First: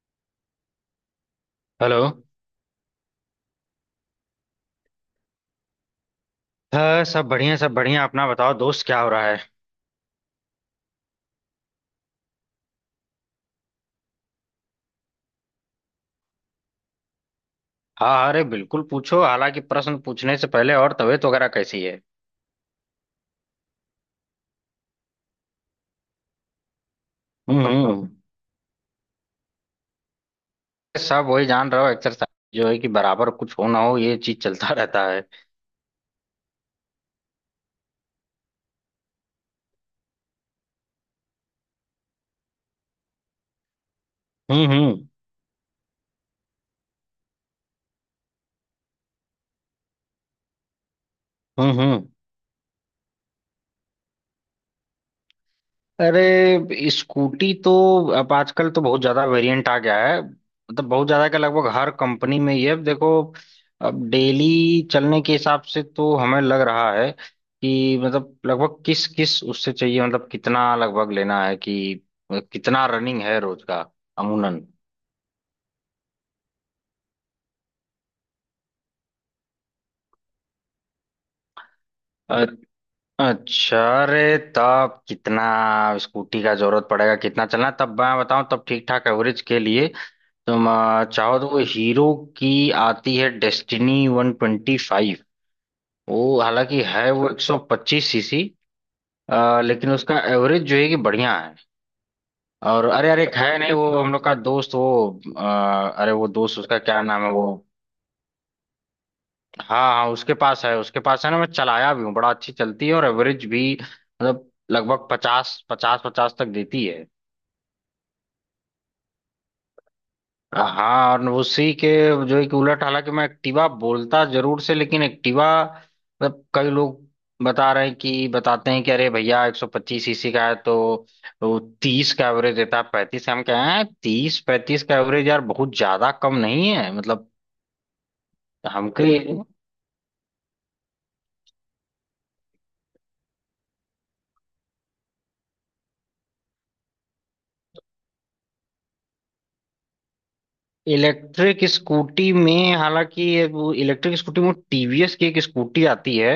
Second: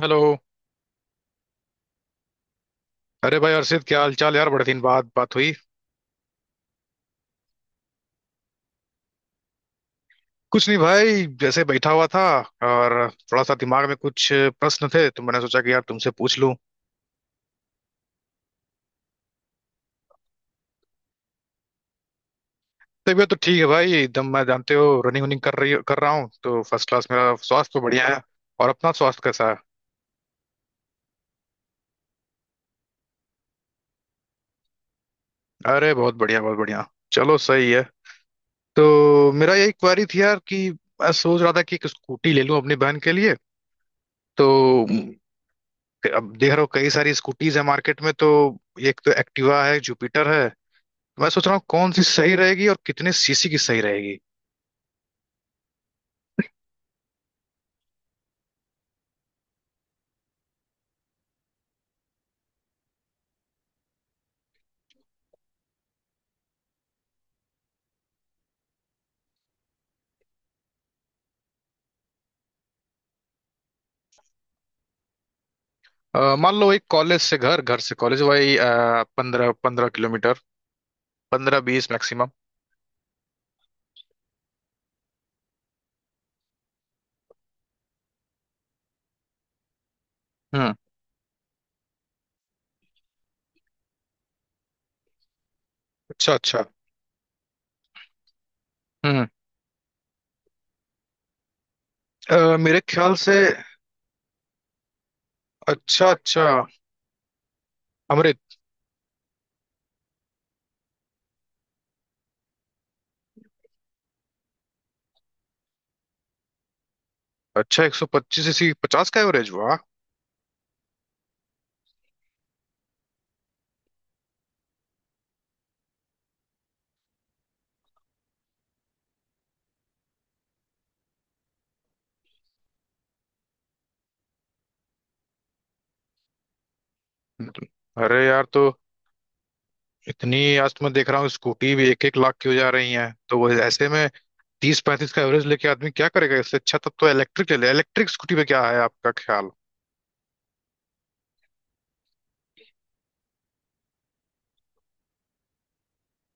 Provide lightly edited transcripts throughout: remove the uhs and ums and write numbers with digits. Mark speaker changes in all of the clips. Speaker 1: Hello.
Speaker 2: Hello
Speaker 1: अरे भाई अर्षित क्या हाल चाल यार, बड़े दिन बाद बात हुई।
Speaker 2: हाँ सब बढ़िया अपना बताओ दोस्त क्या हो रहा है।
Speaker 1: कुछ नहीं भाई, जैसे बैठा हुआ था। और थोड़ा सा दिमाग में कुछ प्रश्न थे तो मैंने सोचा कि यार तुमसे पूछ लूं।
Speaker 2: हाँ अरे बिल्कुल पूछो। हालांकि प्रश्न पूछने से पहले और तबीयत वगैरह कैसी है।
Speaker 1: तबीयत तो ठीक है भाई एकदम। मैं जानते हो रनिंग वनिंग कर रहा हूँ तो फर्स्ट क्लास, मेरा
Speaker 2: हम्म
Speaker 1: स्वास्थ्य तो बढ़िया
Speaker 2: हम्म।
Speaker 1: है। और अपना स्वास्थ्य कैसा है?
Speaker 2: सब वही जान रहे हो। एक्सरसाइज जो है कि बराबर कुछ हो ना हो ये चीज चलता रहता है।
Speaker 1: अरे बहुत बढ़िया बहुत बढ़िया। चलो सही है। तो मेरा यही क्वारी थी यार कि मैं सोच रहा था कि एक स्कूटी ले लूं अपनी बहन के लिए। तो
Speaker 2: हम्म हम्म
Speaker 1: अब देख रहा हूँ कई सारी स्कूटीज है मार्केट में। तो एक तो एक्टिवा है, जुपिटर है। मैं सोच रहा हूँ
Speaker 2: हम्म
Speaker 1: कौन सी
Speaker 2: हम्म।
Speaker 1: सही रहेगी और कितने सीसी की सही रहेगी।
Speaker 2: अरे स्कूटी तो अब आजकल तो बहुत ज्यादा वेरिएंट आ गया है, मतलब बहुत ज्यादा का लगभग हर कंपनी में ये अब देखो। अब डेली चलने के हिसाब से तो हमें लग रहा है कि मतलब लगभग किस किस उससे चाहिए, मतलब कितना लगभग लेना है कि कितना रनिंग है रोज का, अमूनन।
Speaker 1: मान लो एक कॉलेज से घर, घर से कॉलेज, वही 15 15 किलोमीटर, 15 20 मैक्सिमम।
Speaker 2: अ- अच्छा, अरे तब कितना स्कूटी का जरूरत पड़ेगा, कितना चलना है, तब मैं बताऊं तब ठीक ठाक एवरेज के लिए। तुम
Speaker 1: हम्म।
Speaker 2: चाहो तो वो हीरो की आती है डेस्टिनी वन ट्वेंटी फाइव।
Speaker 1: अच्छा
Speaker 2: वो
Speaker 1: अच्छा।
Speaker 2: हालांकि है वो 125 सीसी,
Speaker 1: हम्म।
Speaker 2: लेकिन उसका एवरेज जो है कि बढ़िया है।
Speaker 1: मेरे
Speaker 2: और अरे
Speaker 1: ख्याल
Speaker 2: अरे
Speaker 1: से।
Speaker 2: एक है, नहीं वो हम लोग का दोस्त वो
Speaker 1: अच्छा
Speaker 2: अरे वो
Speaker 1: अच्छा।
Speaker 2: दोस्त उसका क्या नाम है वो।
Speaker 1: अमृत।
Speaker 2: हाँ हाँ उसके पास है, उसके पास है ना, मैं चलाया भी हूँ, बड़ा अच्छी चलती है और एवरेज भी मतलब लगभग 50 50 50 तक देती है।
Speaker 1: अच्छा, 125 सीसी 50 का एवरेज हुआ।
Speaker 2: हाँ और उसी के जो है कि उलट, हालांकि मैं एक्टिवा बोलता जरूर से लेकिन एक्टिवा मतलब कई लोग बता रहे हैं कि बताते हैं कि अरे भैया 125 सीसी का है, तो वो 30 का एवरेज देता है, 35 का। हम कह रहे हैं 30 35 का एवरेज यार बहुत ज्यादा कम नहीं है मतलब
Speaker 1: अरे यार, तो
Speaker 2: हमको।
Speaker 1: इतनी आज तो मैं देख रहा हूँ स्कूटी भी 1 1 लाख की हो जा रही है, तो वो ऐसे में 30 35 का एवरेज लेके आदमी क्या करेगा। इससे अच्छा तब तो इलेक्ट्रिक ले ले। इलेक्ट्रिक स्कूटी पे क्या है आपका ख्याल?
Speaker 2: इलेक्ट्रिक स्कूटी में, हालांकि ये वो इलेक्ट्रिक स्कूटी में टीवीएस की एक स्कूटी आती है,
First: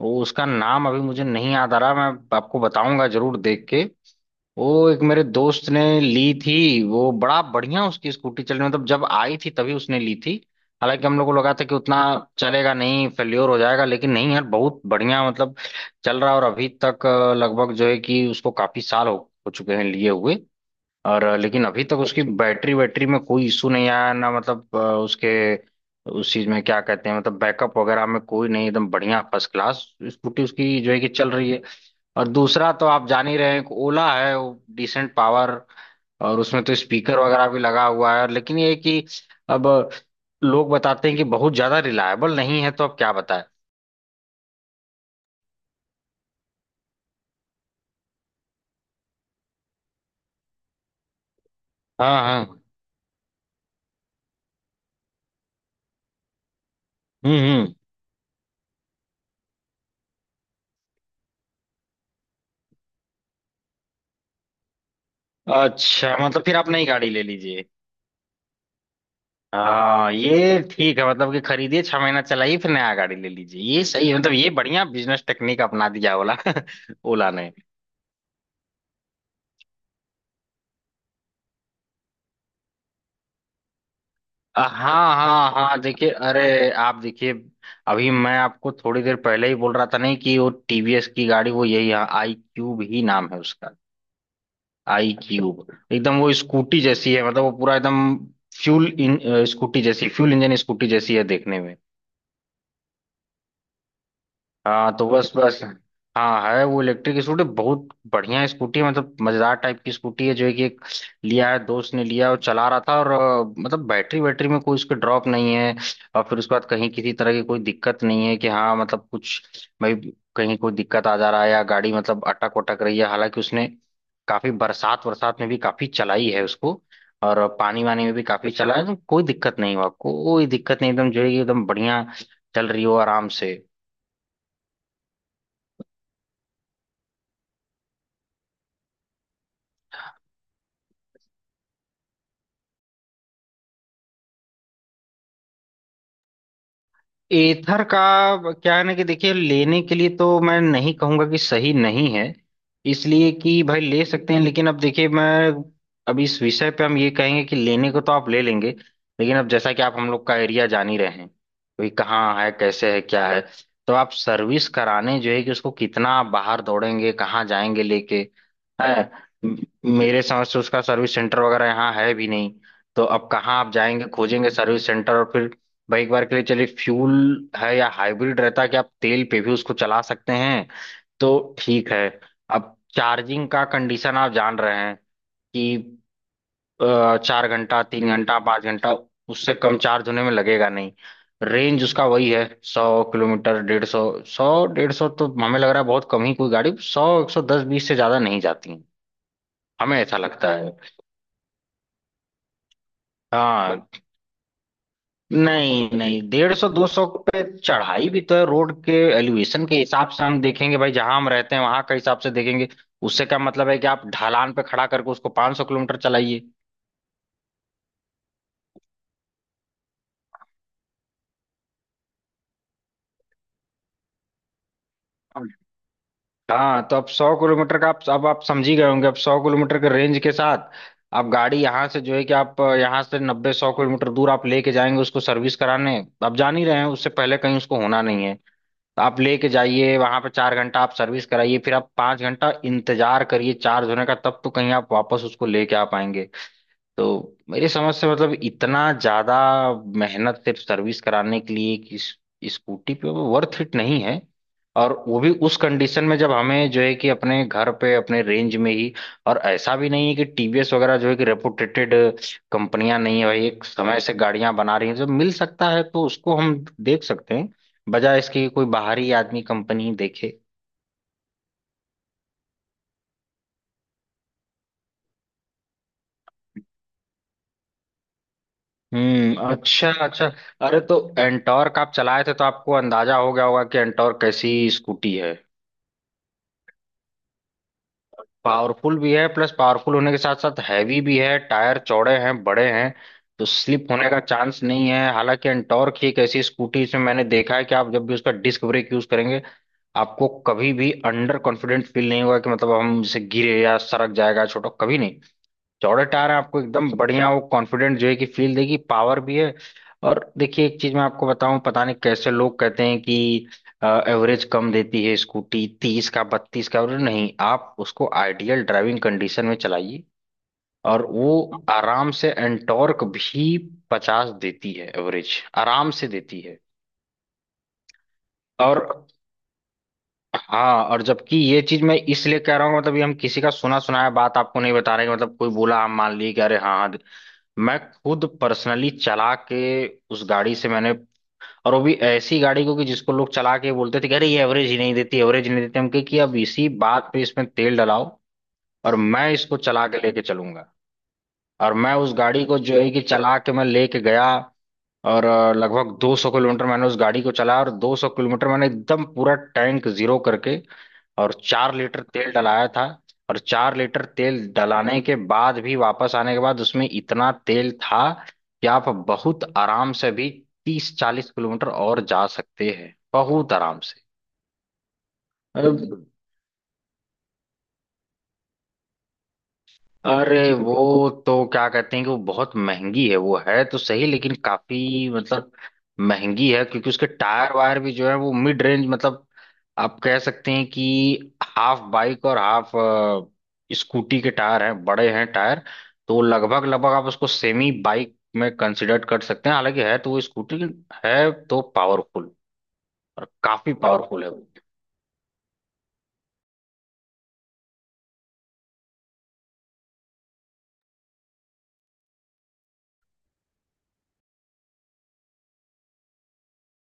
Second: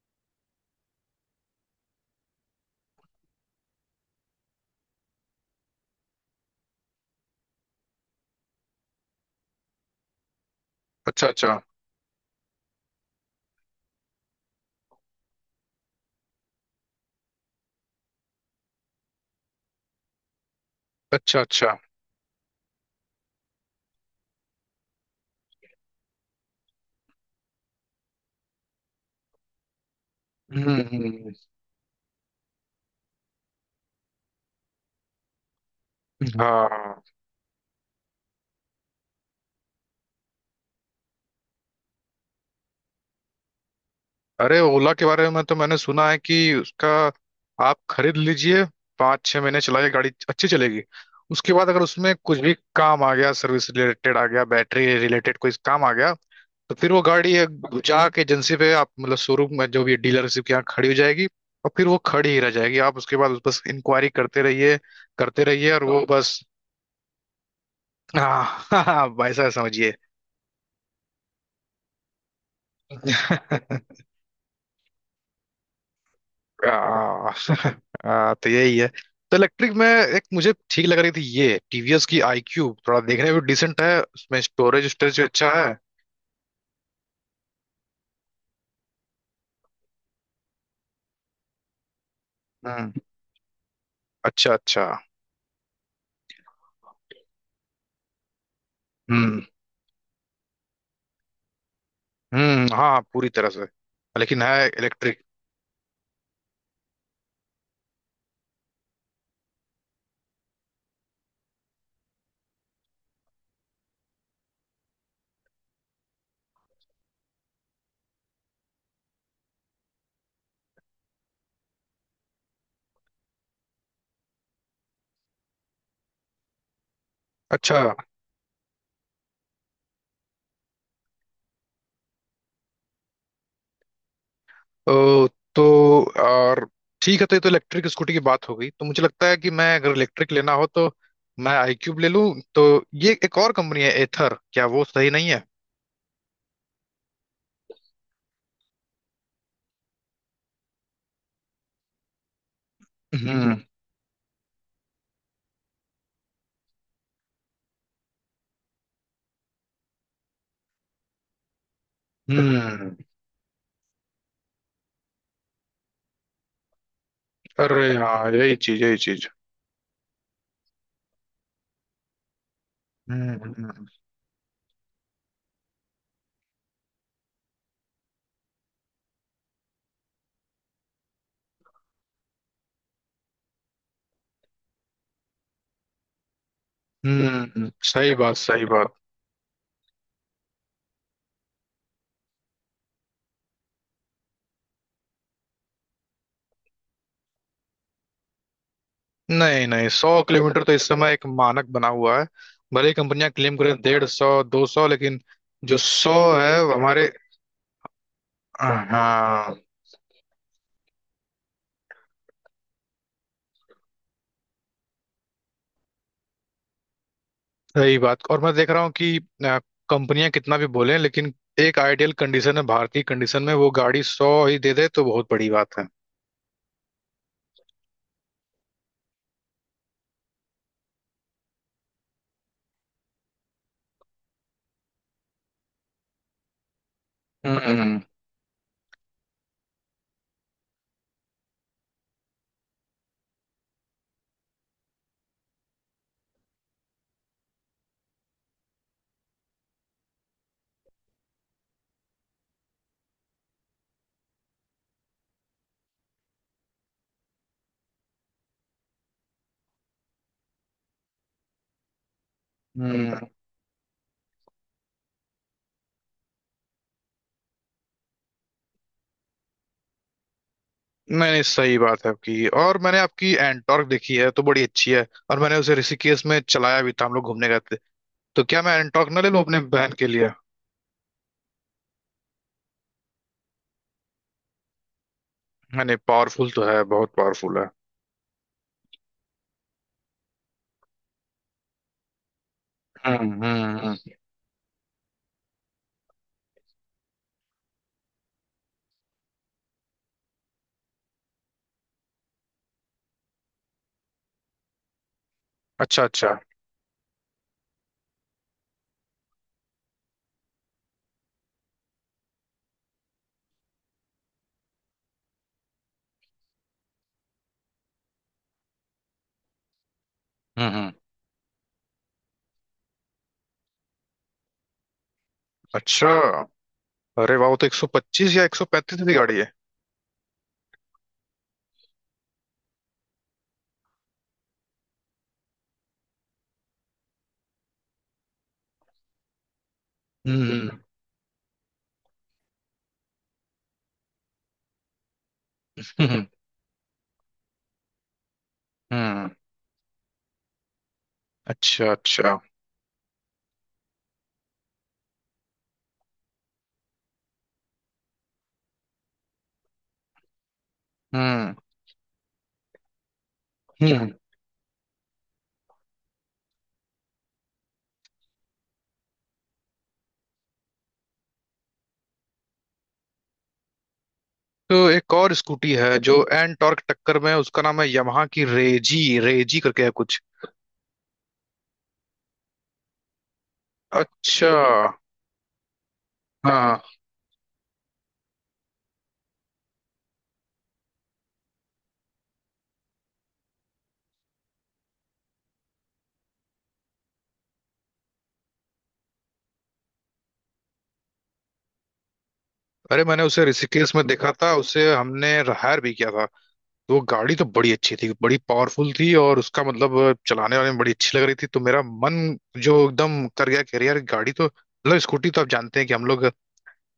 Speaker 2: वो उसका नाम अभी मुझे नहीं याद आ रहा, मैं आपको बताऊंगा जरूर देख के। वो एक मेरे दोस्त ने ली थी, वो बड़ा बढ़िया उसकी स्कूटी चली, मतलब जब आई थी तभी उसने ली थी। हालांकि हम
Speaker 1: अच्छा
Speaker 2: लोग को लगा
Speaker 1: अच्छा।
Speaker 2: था कि उतना चलेगा नहीं, फेल्योर हो जाएगा, लेकिन नहीं यार बहुत बढ़िया मतलब चल रहा है। और अभी तक लगभग जो है कि उसको काफी साल हो चुके हैं लिए हुए। और
Speaker 1: अच्छा
Speaker 2: लेकिन
Speaker 1: अच्छा।
Speaker 2: अभी तक उसकी बैटरी वैटरी में कोई इशू नहीं आया ना, मतलब उसके उस चीज में क्या कहते हैं मतलब बैकअप वगैरह में कोई नहीं, एकदम बढ़िया फर्स्ट क्लास स्कूटी उसकी जो है कि चल
Speaker 1: हम्म।
Speaker 2: रही है। और दूसरा तो आप जान ही रहे हैं कि ओला है, वो डिसेंट पावर और उसमें तो
Speaker 1: हाँ।
Speaker 2: स्पीकर वगैरह भी लगा हुआ है, लेकिन ये है कि अब लोग बताते हैं कि बहुत ज्यादा रिलायबल नहीं है, तो अब क्या बताएं।
Speaker 1: अरे ओला के बारे में तो मैंने सुना है कि उसका आप खरीद लीजिए, 5 6 महीने चलाइए, गाड़ी अच्छी चलेगी। उसके बाद अगर उसमें
Speaker 2: हाँ
Speaker 1: कुछ भी
Speaker 2: हाँ।
Speaker 1: काम आ गया, सर्विस रिलेटेड आ गया, बैटरी रिलेटेड कोई काम आ गया, तो फिर वो गाड़ी है,
Speaker 2: हम्म।
Speaker 1: जाके एजेंसी पे आप मतलब शोरूम में जो भी डीलरशिप के यहाँ खड़ी हो जाएगी। और फिर वो खड़ी ही रह जाएगी, आप उसके बाद उस बस इंक्वायरी करते रहिए, करते रहिए, और वो
Speaker 2: अच्छा
Speaker 1: बस।
Speaker 2: मतलब फिर आप नई गाड़ी ले लीजिए।
Speaker 1: हाँ भाई साहब समझिए।
Speaker 2: हाँ ये ठीक है, मतलब कि खरीदिए 6 महीना चलाइए फिर नया गाड़ी ले लीजिए, ये सही है, मतलब ये बढ़िया बिजनेस टेक्निक अपना दिया ओला।
Speaker 1: आ,
Speaker 2: ओला ने।
Speaker 1: तो यही है। तो इलेक्ट्रिक में एक मुझे ठीक लग रही थी, ये टीवीएस की आई क्यूब, थोड़ा देखने में भी डिसेंट है, उसमें स्टोरेज
Speaker 2: हाँ
Speaker 1: स्टोरेज भी अच्छा
Speaker 2: हाँ
Speaker 1: है।
Speaker 2: हाँ देखिए, अरे आप देखिए, अभी मैं आपको थोड़ी देर पहले ही बोल रहा था नहीं कि वो टीवीएस की गाड़ी, वो यही है आई क्यूब
Speaker 1: हम्म।
Speaker 2: ही नाम है उसका।
Speaker 1: अच्छा अच्छा।
Speaker 2: आई क्यूब एकदम वो स्कूटी जैसी है, मतलब वो पूरा एकदम फ्यूल इन
Speaker 1: हम्म
Speaker 2: स्कूटी जैसी फ्यूल इंजन स्कूटी जैसी है देखने में।
Speaker 1: हम्म। हाँ पूरी तरह से, लेकिन है
Speaker 2: हाँ तो
Speaker 1: इलेक्ट्रिक।
Speaker 2: बस उसके बस, हाँ है वो इलेक्ट्रिक स्कूटी, बहुत बढ़िया स्कूटी है, मतलब मजेदार टाइप की स्कूटी है जो है कि एक लिया है दोस्त ने, लिया और चला रहा था और मतलब बैटरी बैटरी में कोई उसके ड्रॉप नहीं है। और फिर उसके बाद कहीं किसी तरह की कोई दिक्कत नहीं है कि हाँ मतलब कुछ भाई कहीं कोई दिक्कत आ जा रहा है या गाड़ी मतलब अटक वटक रही है। हालांकि उसने काफी बरसात बरसात में भी काफी चलाई है उसको, और पानी
Speaker 1: अच्छा।
Speaker 2: वानी में भी काफी चला है, तो कोई दिक्कत नहीं हुआ, कोई दिक्कत नहीं, एकदम जो है कि एकदम बढ़िया चल रही हो आराम से।
Speaker 1: ओ, तो और ठीक है, तो ये तो इलेक्ट्रिक स्कूटी की बात हो गई। तो मुझे लगता है कि मैं अगर इलेक्ट्रिक लेना हो तो मैं आई क्यूब ले लूं। तो ये एक और कंपनी है एथर, क्या वो सही नहीं है?
Speaker 2: एथर का क्या है ना कि देखिए, लेने के लिए तो मैं नहीं कहूंगा कि सही नहीं है, इसलिए
Speaker 1: हम्म
Speaker 2: कि भाई ले सकते हैं, लेकिन अब देखिए मैं अब इस विषय पे हम ये कहेंगे कि लेने को तो आप ले लेंगे, लेकिन अब जैसा कि आप हम लोग का एरिया जान ही रहे हैं, कोई कहाँ है, कैसे
Speaker 1: हम्म।
Speaker 2: है, क्या है, तो आप सर्विस कराने जो है कि उसको कितना आप बाहर दौड़ेंगे, कहाँ जाएंगे
Speaker 1: अरे
Speaker 2: लेके,
Speaker 1: हाँ, यही चीज यही
Speaker 2: है
Speaker 1: चीज।
Speaker 2: म- मेरे समझ से उसका सर्विस सेंटर वगैरह यहाँ है भी नहीं। तो अब कहाँ आप
Speaker 1: हम्म
Speaker 2: जाएंगे खोजेंगे सर्विस सेंटर, और फिर भाई एक बार के लिए चलिए फ्यूल है या हाइब्रिड रहता कि आप तेल पे भी उसको चला सकते हैं, तो ठीक है। अब चार्जिंग का कंडीशन आप जान रहे हैं कि
Speaker 1: हम्म।
Speaker 2: चार घंटा तीन
Speaker 1: सही बात
Speaker 2: घंटा पाँच
Speaker 1: सही बात।
Speaker 2: घंटा उससे कम चार्ज होने में लगेगा नहीं। रेंज उसका वही है 100 किलोमीटर 150, सौ डेढ़ 100 तो हमें लग रहा है बहुत कम ही कोई गाड़ी 100 110 बीस से ज्यादा नहीं जाती हैं।
Speaker 1: नहीं नहीं,
Speaker 2: हमें
Speaker 1: सौ
Speaker 2: ऐसा लगता
Speaker 1: किलोमीटर तो
Speaker 2: है।
Speaker 1: इस समय एक मानक बना हुआ है, भले ही कंपनियां क्लेम करें
Speaker 2: हाँ
Speaker 1: 150 200, लेकिन जो
Speaker 2: नहीं
Speaker 1: सौ
Speaker 2: नहीं डेढ़
Speaker 1: है
Speaker 2: सौ
Speaker 1: वो
Speaker 2: 200
Speaker 1: हमारे।
Speaker 2: पे चढ़ाई भी तो है रोड के
Speaker 1: हाँ,
Speaker 2: एलिवेशन के हिसाब से हम देखेंगे भाई, जहां हम रहते हैं वहां के हिसाब से देखेंगे। उससे क्या मतलब है कि आप ढलान पे खड़ा करके उसको 500 किलोमीटर चलाइए।
Speaker 1: सही बात। और मैं देख रहा हूँ कि अ, कंपनियां कितना भी बोलें, लेकिन एक आइडियल कंडीशन है, भारतीय कंडीशन में वो गाड़ी सौ ही दे दे तो बहुत बड़ी बात है।
Speaker 2: हाँ तो अब 100 किलोमीटर का आप अब आप समझ ही गए होंगे, अब 100 किलोमीटर के रेंज के साथ आप गाड़ी यहाँ से जो है कि आप यहाँ से 90 100 किलोमीटर दूर आप लेके जाएंगे उसको सर्विस कराने, आप जान ही रहे हैं उससे पहले कहीं उसको
Speaker 1: हम्म
Speaker 2: होना नहीं है। तो आप लेके जाइए, वहां पे 4 घंटा आप सर्विस कराइए, फिर आप 5 घंटा इंतजार करिए चार्ज होने का, तब तो कहीं आप वापस उसको लेके आ पाएंगे। तो मेरी समझ से मतलब इतना ज्यादा मेहनत सिर्फ सर्विस कराने के लिए कि इस स्कूटी पे वो वर्थ इट नहीं है, और वो भी उस कंडीशन में जब हमें जो है कि अपने घर पे अपने रेंज में ही। और ऐसा भी नहीं है कि टीवीएस वगैरह जो है कि रेपुटेटेड कंपनियां नहीं है
Speaker 1: हम्म।
Speaker 2: भाई, एक समय से गाड़ियां बना रही हैं, जब मिल सकता है तो उसको हम देख सकते हैं, बजाय इसके कि कोई बाहरी आदमी कंपनी देखे।
Speaker 1: नहीं नहीं, सही बात है आपकी। और मैंने आपकी एंटॉर्क देखी है तो बड़ी अच्छी है। और मैंने उसे ऋषिकेश में चलाया भी था, हम लोग घूमने गए थे। तो क्या मैं एंटॉर्क ना ले लूं अपने
Speaker 2: अच्छा
Speaker 1: बहन के
Speaker 2: अच्छा।
Speaker 1: लिए?
Speaker 2: अरे तो एंटॉर्क आप चलाए थे तो आपको अंदाजा हो गया होगा कि एंटॉर्क कैसी स्कूटी है।
Speaker 1: मैंने पावरफुल तो है, बहुत पावरफुल है।
Speaker 2: पावरफुल भी है, प्लस पावरफुल होने के साथ साथ हैवी भी है, टायर चौड़े हैं बड़े हैं, तो स्लिप
Speaker 1: हम्म।
Speaker 2: होने का चांस नहीं है। हालांकि एंटॉर्क ही एक ऐसी स्कूटी इसमें मैंने देखा है कि आप जब भी उसका डिस्क ब्रेक यूज करेंगे, आपको कभी भी अंडर कॉन्फिडेंट फील नहीं होगा कि मतलब हम इसे गिरे या सरक जाएगा, छोटा कभी नहीं।
Speaker 1: अच्छा
Speaker 2: चौड़े टायर
Speaker 1: अच्छा।
Speaker 2: हैं, आपको एकदम बढ़िया वो कॉन्फिडेंट जो है कि फील देगी, पावर भी है। और देखिए एक चीज मैं आपको बताऊं, पता नहीं कैसे लोग कहते हैं कि एवरेज कम देती है स्कूटी, 30 का 32 का एवरेज, नहीं आप उसको आइडियल ड्राइविंग कंडीशन में चलाइए
Speaker 1: हम्म।
Speaker 2: और वो आराम से एंटॉर्क भी 50 देती है एवरेज, आराम से
Speaker 1: अच्छा,
Speaker 2: देती है।
Speaker 1: अरे वाह, वो तो 125 या
Speaker 2: और
Speaker 1: 135 की गाड़ी है।
Speaker 2: हाँ, और जबकि ये चीज मैं इसलिए कह रहा हूँ, मतलब ये हम किसी का सुना सुनाया बात आपको नहीं बता रहे हैं, मतलब कोई बोला आप मान लिए कि अरे हाँ हाँ। मैं खुद पर्सनली चला के उस गाड़ी से
Speaker 1: हम्म
Speaker 2: मैंने, और वो भी ऐसी गाड़ी को कि जिसको लोग चला के बोलते थे कि अरे ये एवरेज ही नहीं देती, एवरेज ही नहीं देती। हम कहे कि
Speaker 1: हम्म।
Speaker 2: अब इसी बात पे इसमें तेल डलाओ, और
Speaker 1: हम्म।
Speaker 2: मैं इसको चला के लेके चलूंगा। और
Speaker 1: अच्छा
Speaker 2: मैं उस
Speaker 1: अच्छा।
Speaker 2: गाड़ी को जो है कि चला के मैं लेके गया, और लगभग 200 किलोमीटर मैंने उस गाड़ी को चलाया, और 200 किलोमीटर मैंने एकदम पूरा टैंक जीरो करके और
Speaker 1: हम्म
Speaker 2: 4 लीटर तेल डलाया था। और चार लीटर
Speaker 1: हम्म।
Speaker 2: तेल डलाने के बाद भी वापस आने के बाद उसमें इतना तेल था कि आप बहुत आराम से भी 30 40 किलोमीटर और जा सकते हैं, बहुत आराम
Speaker 1: तो एक और स्कूटी
Speaker 2: से।
Speaker 1: है जो एन टॉर्क टक्कर में है, उसका नाम है यamaहा की रेजी, रेजी करके है कुछ।
Speaker 2: अरे वो तो क्या कहते हैं कि वो बहुत महंगी है, वो है तो सही लेकिन
Speaker 1: अच्छा।
Speaker 2: काफी मतलब महंगी है,
Speaker 1: हाँ।
Speaker 2: क्योंकि उसके टायर वायर भी जो है वो मिड रेंज, मतलब आप कह सकते हैं कि हाफ बाइक और हाफ स्कूटी के टायर हैं, बड़े हैं टायर, तो लगभग लगभग आप उसको सेमी बाइक में कंसिडर कर सकते हैं, हालांकि है तो वो स्कूटी, है तो पावरफुल,
Speaker 1: अरे मैंने
Speaker 2: और
Speaker 1: उसे
Speaker 2: काफी
Speaker 1: ऋषिकेश में
Speaker 2: पावरफुल है
Speaker 1: देखा
Speaker 2: वो।
Speaker 1: था, उसे हमने हायर भी किया था। तो वो गाड़ी तो बड़ी अच्छी थी, बड़ी पावरफुल थी, और उसका मतलब चलाने वाले में बड़ी अच्छी लग रही थी। तो मेरा मन जो एकदम कर गया कि अरे यार गाड़ी तो मतलब स्कूटी, तो आप जानते हैं कि हम लोग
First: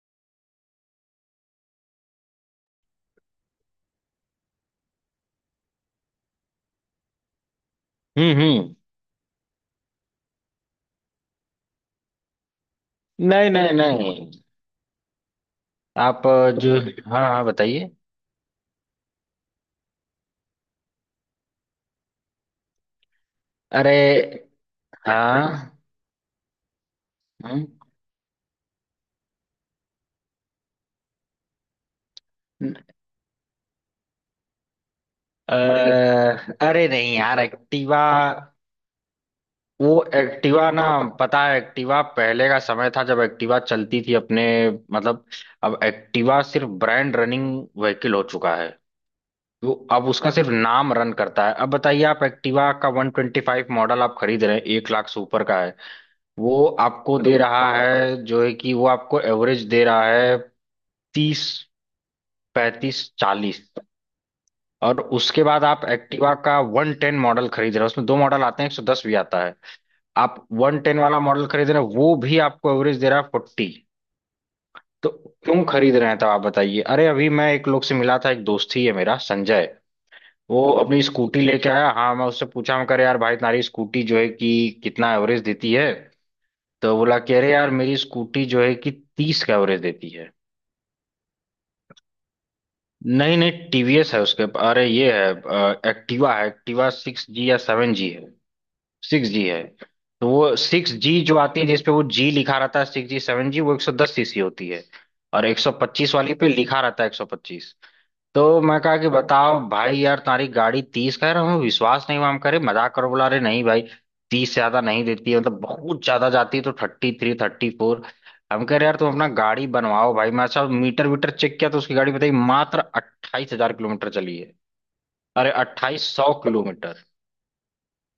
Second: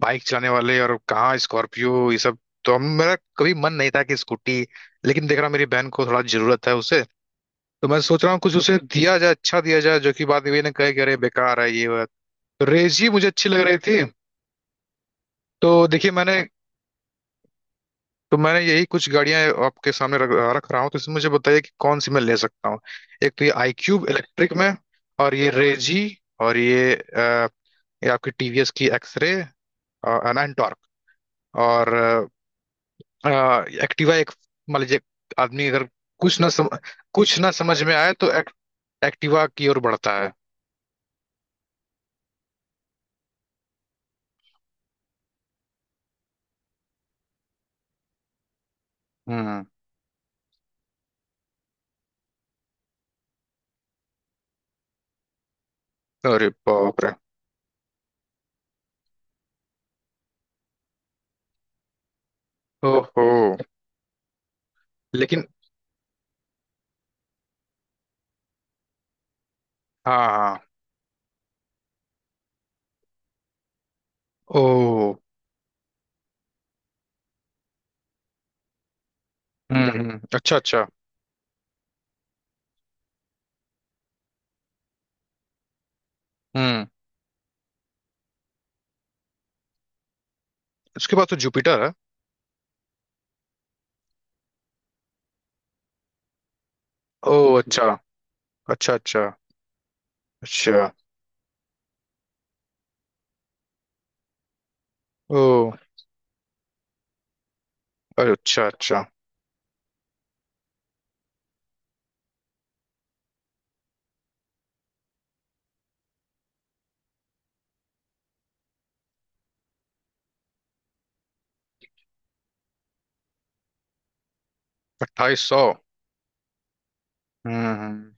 Speaker 1: बाइक चलाने वाले, और कहाँ स्कॉर्पियो ये सब। तो हम, मेरा कभी मन नहीं था कि स्कूटी, लेकिन देख रहा हूँ मेरी बहन को थोड़ा जरूरत है उसे। तो मैं सोच रहा हूँ कुछ
Speaker 2: हम्म।
Speaker 1: उसे दिया जाए, अच्छा दिया जाए, जो कि बाद में ये ना कहे कि अरे बेकार है ये वो है। तो रेस ही मुझे अच्छी
Speaker 2: नहीं
Speaker 1: लग
Speaker 2: नहीं
Speaker 1: रही थी।
Speaker 2: नहीं,
Speaker 1: तो देखिए
Speaker 2: आप
Speaker 1: मैंने,
Speaker 2: जो हाँ हाँ बताइए।
Speaker 1: तो मैंने यही कुछ गाड़ियां आपके सामने रख रहा हूँ। तो इसमें मुझे बताइए कि कौन सी मैं ले सकता हूँ। एक तो ये आई
Speaker 2: अरे
Speaker 1: क्यूब इलेक्ट्रिक में, और ये
Speaker 2: हाँ।
Speaker 1: रेजी, और ये
Speaker 2: हम्म,
Speaker 1: ये आपकी टीवीएस की एक्सरे, एंड टॉर्क, और एक्टिवा एक। मान लीजिए
Speaker 2: अ,
Speaker 1: आदमी अगर कुछ ना सम,
Speaker 2: अरे नहीं
Speaker 1: कुछ
Speaker 2: यार
Speaker 1: ना समझ में
Speaker 2: एक्टिवा,
Speaker 1: आए तो एक्टिवा की ओर
Speaker 2: वो
Speaker 1: बढ़ता है।
Speaker 2: एक्टिवा ना, पता है एक्टिवा पहले का समय था जब एक्टिवा चलती थी अपने मतलब, अब एक्टिवा सिर्फ ब्रांड रनिंग व्हीकल हो चुका है,
Speaker 1: हम्म।
Speaker 2: वो अब उसका सिर्फ नाम रन करता है। अब बताइए आप एक्टिवा का 125 मॉडल आप खरीद रहे हैं, 1 लाख से ऊपर का है,
Speaker 1: अरे
Speaker 2: वो
Speaker 1: बाप रे।
Speaker 2: आपको दे रहा है जो है कि वो आपको एवरेज दे रहा है तीस पैंतीस
Speaker 1: ओहो।
Speaker 2: चालीस और
Speaker 1: लेकिन
Speaker 2: उसके बाद आप एक्टिवा का 110 मॉडल खरीद रहे हो, उसमें दो मॉडल आते हैं, 110 भी आता है,
Speaker 1: हाँ
Speaker 2: आप
Speaker 1: हाँ।
Speaker 2: 110 वाला मॉडल खरीद रहे हो, वो भी आपको एवरेज दे रहा है 40। तो
Speaker 1: ओ।
Speaker 2: क्यों खरीद रहे हैं तब आप बताइए। अरे अभी मैं एक लोग से मिला था, एक दोस्त ही है मेरा संजय,
Speaker 1: अच्छा
Speaker 2: वो
Speaker 1: अच्छा।
Speaker 2: अपनी स्कूटी लेके आया, हाँ मैं उससे पूछा, मैं कह रहा यार भाई तुम्हारी स्कूटी जो है कि कितना एवरेज देती है।
Speaker 1: हम्म।
Speaker 2: तो बोला, कह रहे यार मेरी स्कूटी जो है कि 30 का एवरेज देती है।
Speaker 1: उसके बाद तो जुपिटर है।
Speaker 2: नहीं नहीं, टीवीएस है उसके, अरे ये है एक्टिवा है, एक्टिवा सिक्स
Speaker 1: ओ।
Speaker 2: जी या
Speaker 1: अच्छा
Speaker 2: सेवन जी है,
Speaker 1: अच्छा। अच्छा
Speaker 2: सिक्स जी है। तो वो
Speaker 1: अच्छा।
Speaker 2: सिक्स जी जो आती है जिसपे वो जी लिखा रहता है सिक्स जी सेवन जी, वो 110 सीसी होती है,
Speaker 1: ओ।
Speaker 2: और एक सौ पच्चीस वाली पे लिखा रहता है 125।
Speaker 1: अरे
Speaker 2: तो
Speaker 1: अच्छा
Speaker 2: मैं कहा
Speaker 1: अच्छा।
Speaker 2: कि बताओ भाई यार तुम्हारी गाड़ी 30, कह रहा हूँ विश्वास नहीं हुआ, हम करे मजाक करो, बोला अरे नहीं भाई 30 ज्यादा नहीं देती है, मतलब बहुत ज्यादा जाती है तो 33 34। हम कह रहे यार तुम अपना गाड़ी बनवाओ भाई। मैं अच्छा मीटर वीटर चेक किया तो उसकी गाड़ी बताई मात्र 28,000 किलोमीटर चली है।
Speaker 1: अट्ठाईस
Speaker 2: अरे
Speaker 1: सौ
Speaker 2: 2,800 किलोमीटर।
Speaker 1: हम्म हम्म,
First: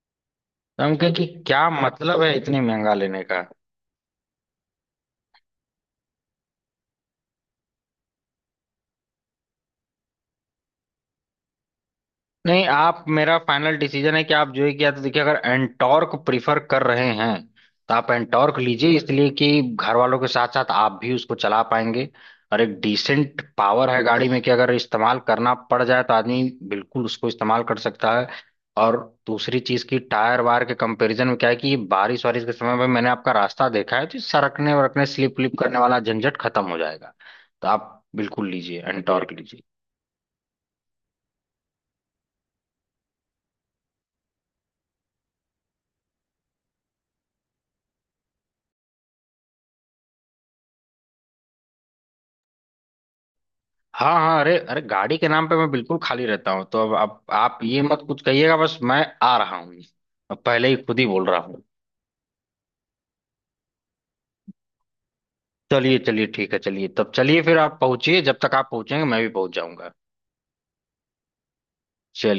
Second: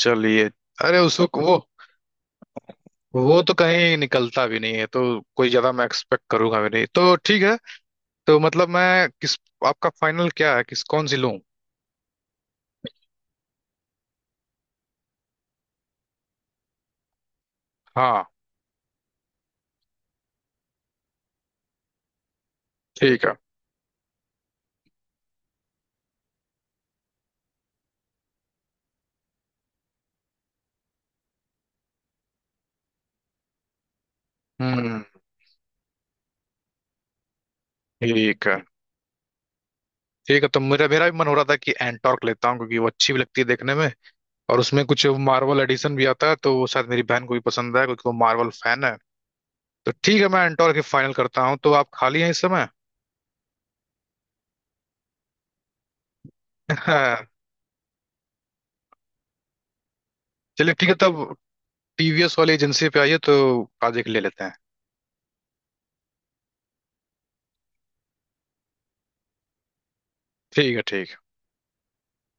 Speaker 1: चलिए।
Speaker 2: तो हम
Speaker 1: अरे उस
Speaker 2: क्योंकि
Speaker 1: वक्त वो
Speaker 2: क्या मतलब है इतनी महंगा लेने
Speaker 1: वो
Speaker 2: का।
Speaker 1: तो कहीं निकलता भी नहीं है, तो कोई ज्यादा मैं एक्सपेक्ट करूंगा भी नहीं, तो ठीक है। तो मतलब मैं किस, आपका फाइनल क्या है, किस कौन सी लूं?
Speaker 2: नहीं आप, मेरा फाइनल डिसीजन है कि आप जो है कि या तो देखिए, अगर एंटॉर्क प्रिफर कर रहे हैं तो आप
Speaker 1: हाँ
Speaker 2: एंटॉर्क लीजिए, इसलिए कि घर वालों के साथ साथ आप भी उसको चला पाएंगे, और एक
Speaker 1: ठीक है।
Speaker 2: डिसेंट पावर है गाड़ी में कि अगर इस्तेमाल करना पड़ जाए तो आदमी बिल्कुल उसको इस्तेमाल कर सकता है। और दूसरी चीज की टायर वायर के कंपैरिजन में क्या है कि ये बारिश वारिश के समय में मैंने आपका रास्ता देखा है, तो ये सरकने
Speaker 1: हम्म।
Speaker 2: वरकने स्लिप व्लिप करने वाला झंझट खत्म हो जाएगा। तो आप
Speaker 1: ठीक
Speaker 2: बिल्कुल
Speaker 1: है
Speaker 2: लीजिए, एंटॉर्क लीजिए।
Speaker 1: ठीक है, तो मेरा मेरा भी मन हो रहा था कि एंटॉर्क लेता हूँ क्योंकि वो अच्छी भी लगती है देखने में। और उसमें कुछ मार्वल एडिशन भी आता है तो वो शायद मेरी बहन को भी पसंद है क्योंकि वो मार्वल फैन है। तो ठीक है मैं एंटॉर्क ही फाइनल करता हूँ। तो आप खाली हैं इस समय?
Speaker 2: हाँ हाँ अरे अरे गाड़ी के नाम पे मैं बिल्कुल खाली रहता हूँ, तो अब आप ये मत कुछ कहिएगा, बस मैं आ रहा हूँ, अब पहले
Speaker 1: चलिए
Speaker 2: ही
Speaker 1: ठीक है
Speaker 2: खुद ही
Speaker 1: तब,
Speaker 2: बोल रहा हूँ।
Speaker 1: टीवीएस वाली एजेंसी पे आइए, तो आज एक ले लेते हैं।
Speaker 2: चलिए चलिए ठीक है, चलिए तब, चलिए फिर आप पहुंचिए, जब तक आप पहुंचेंगे मैं भी पहुंच जाऊंगा।
Speaker 1: ठीक है ठीक है।
Speaker 2: चलिए।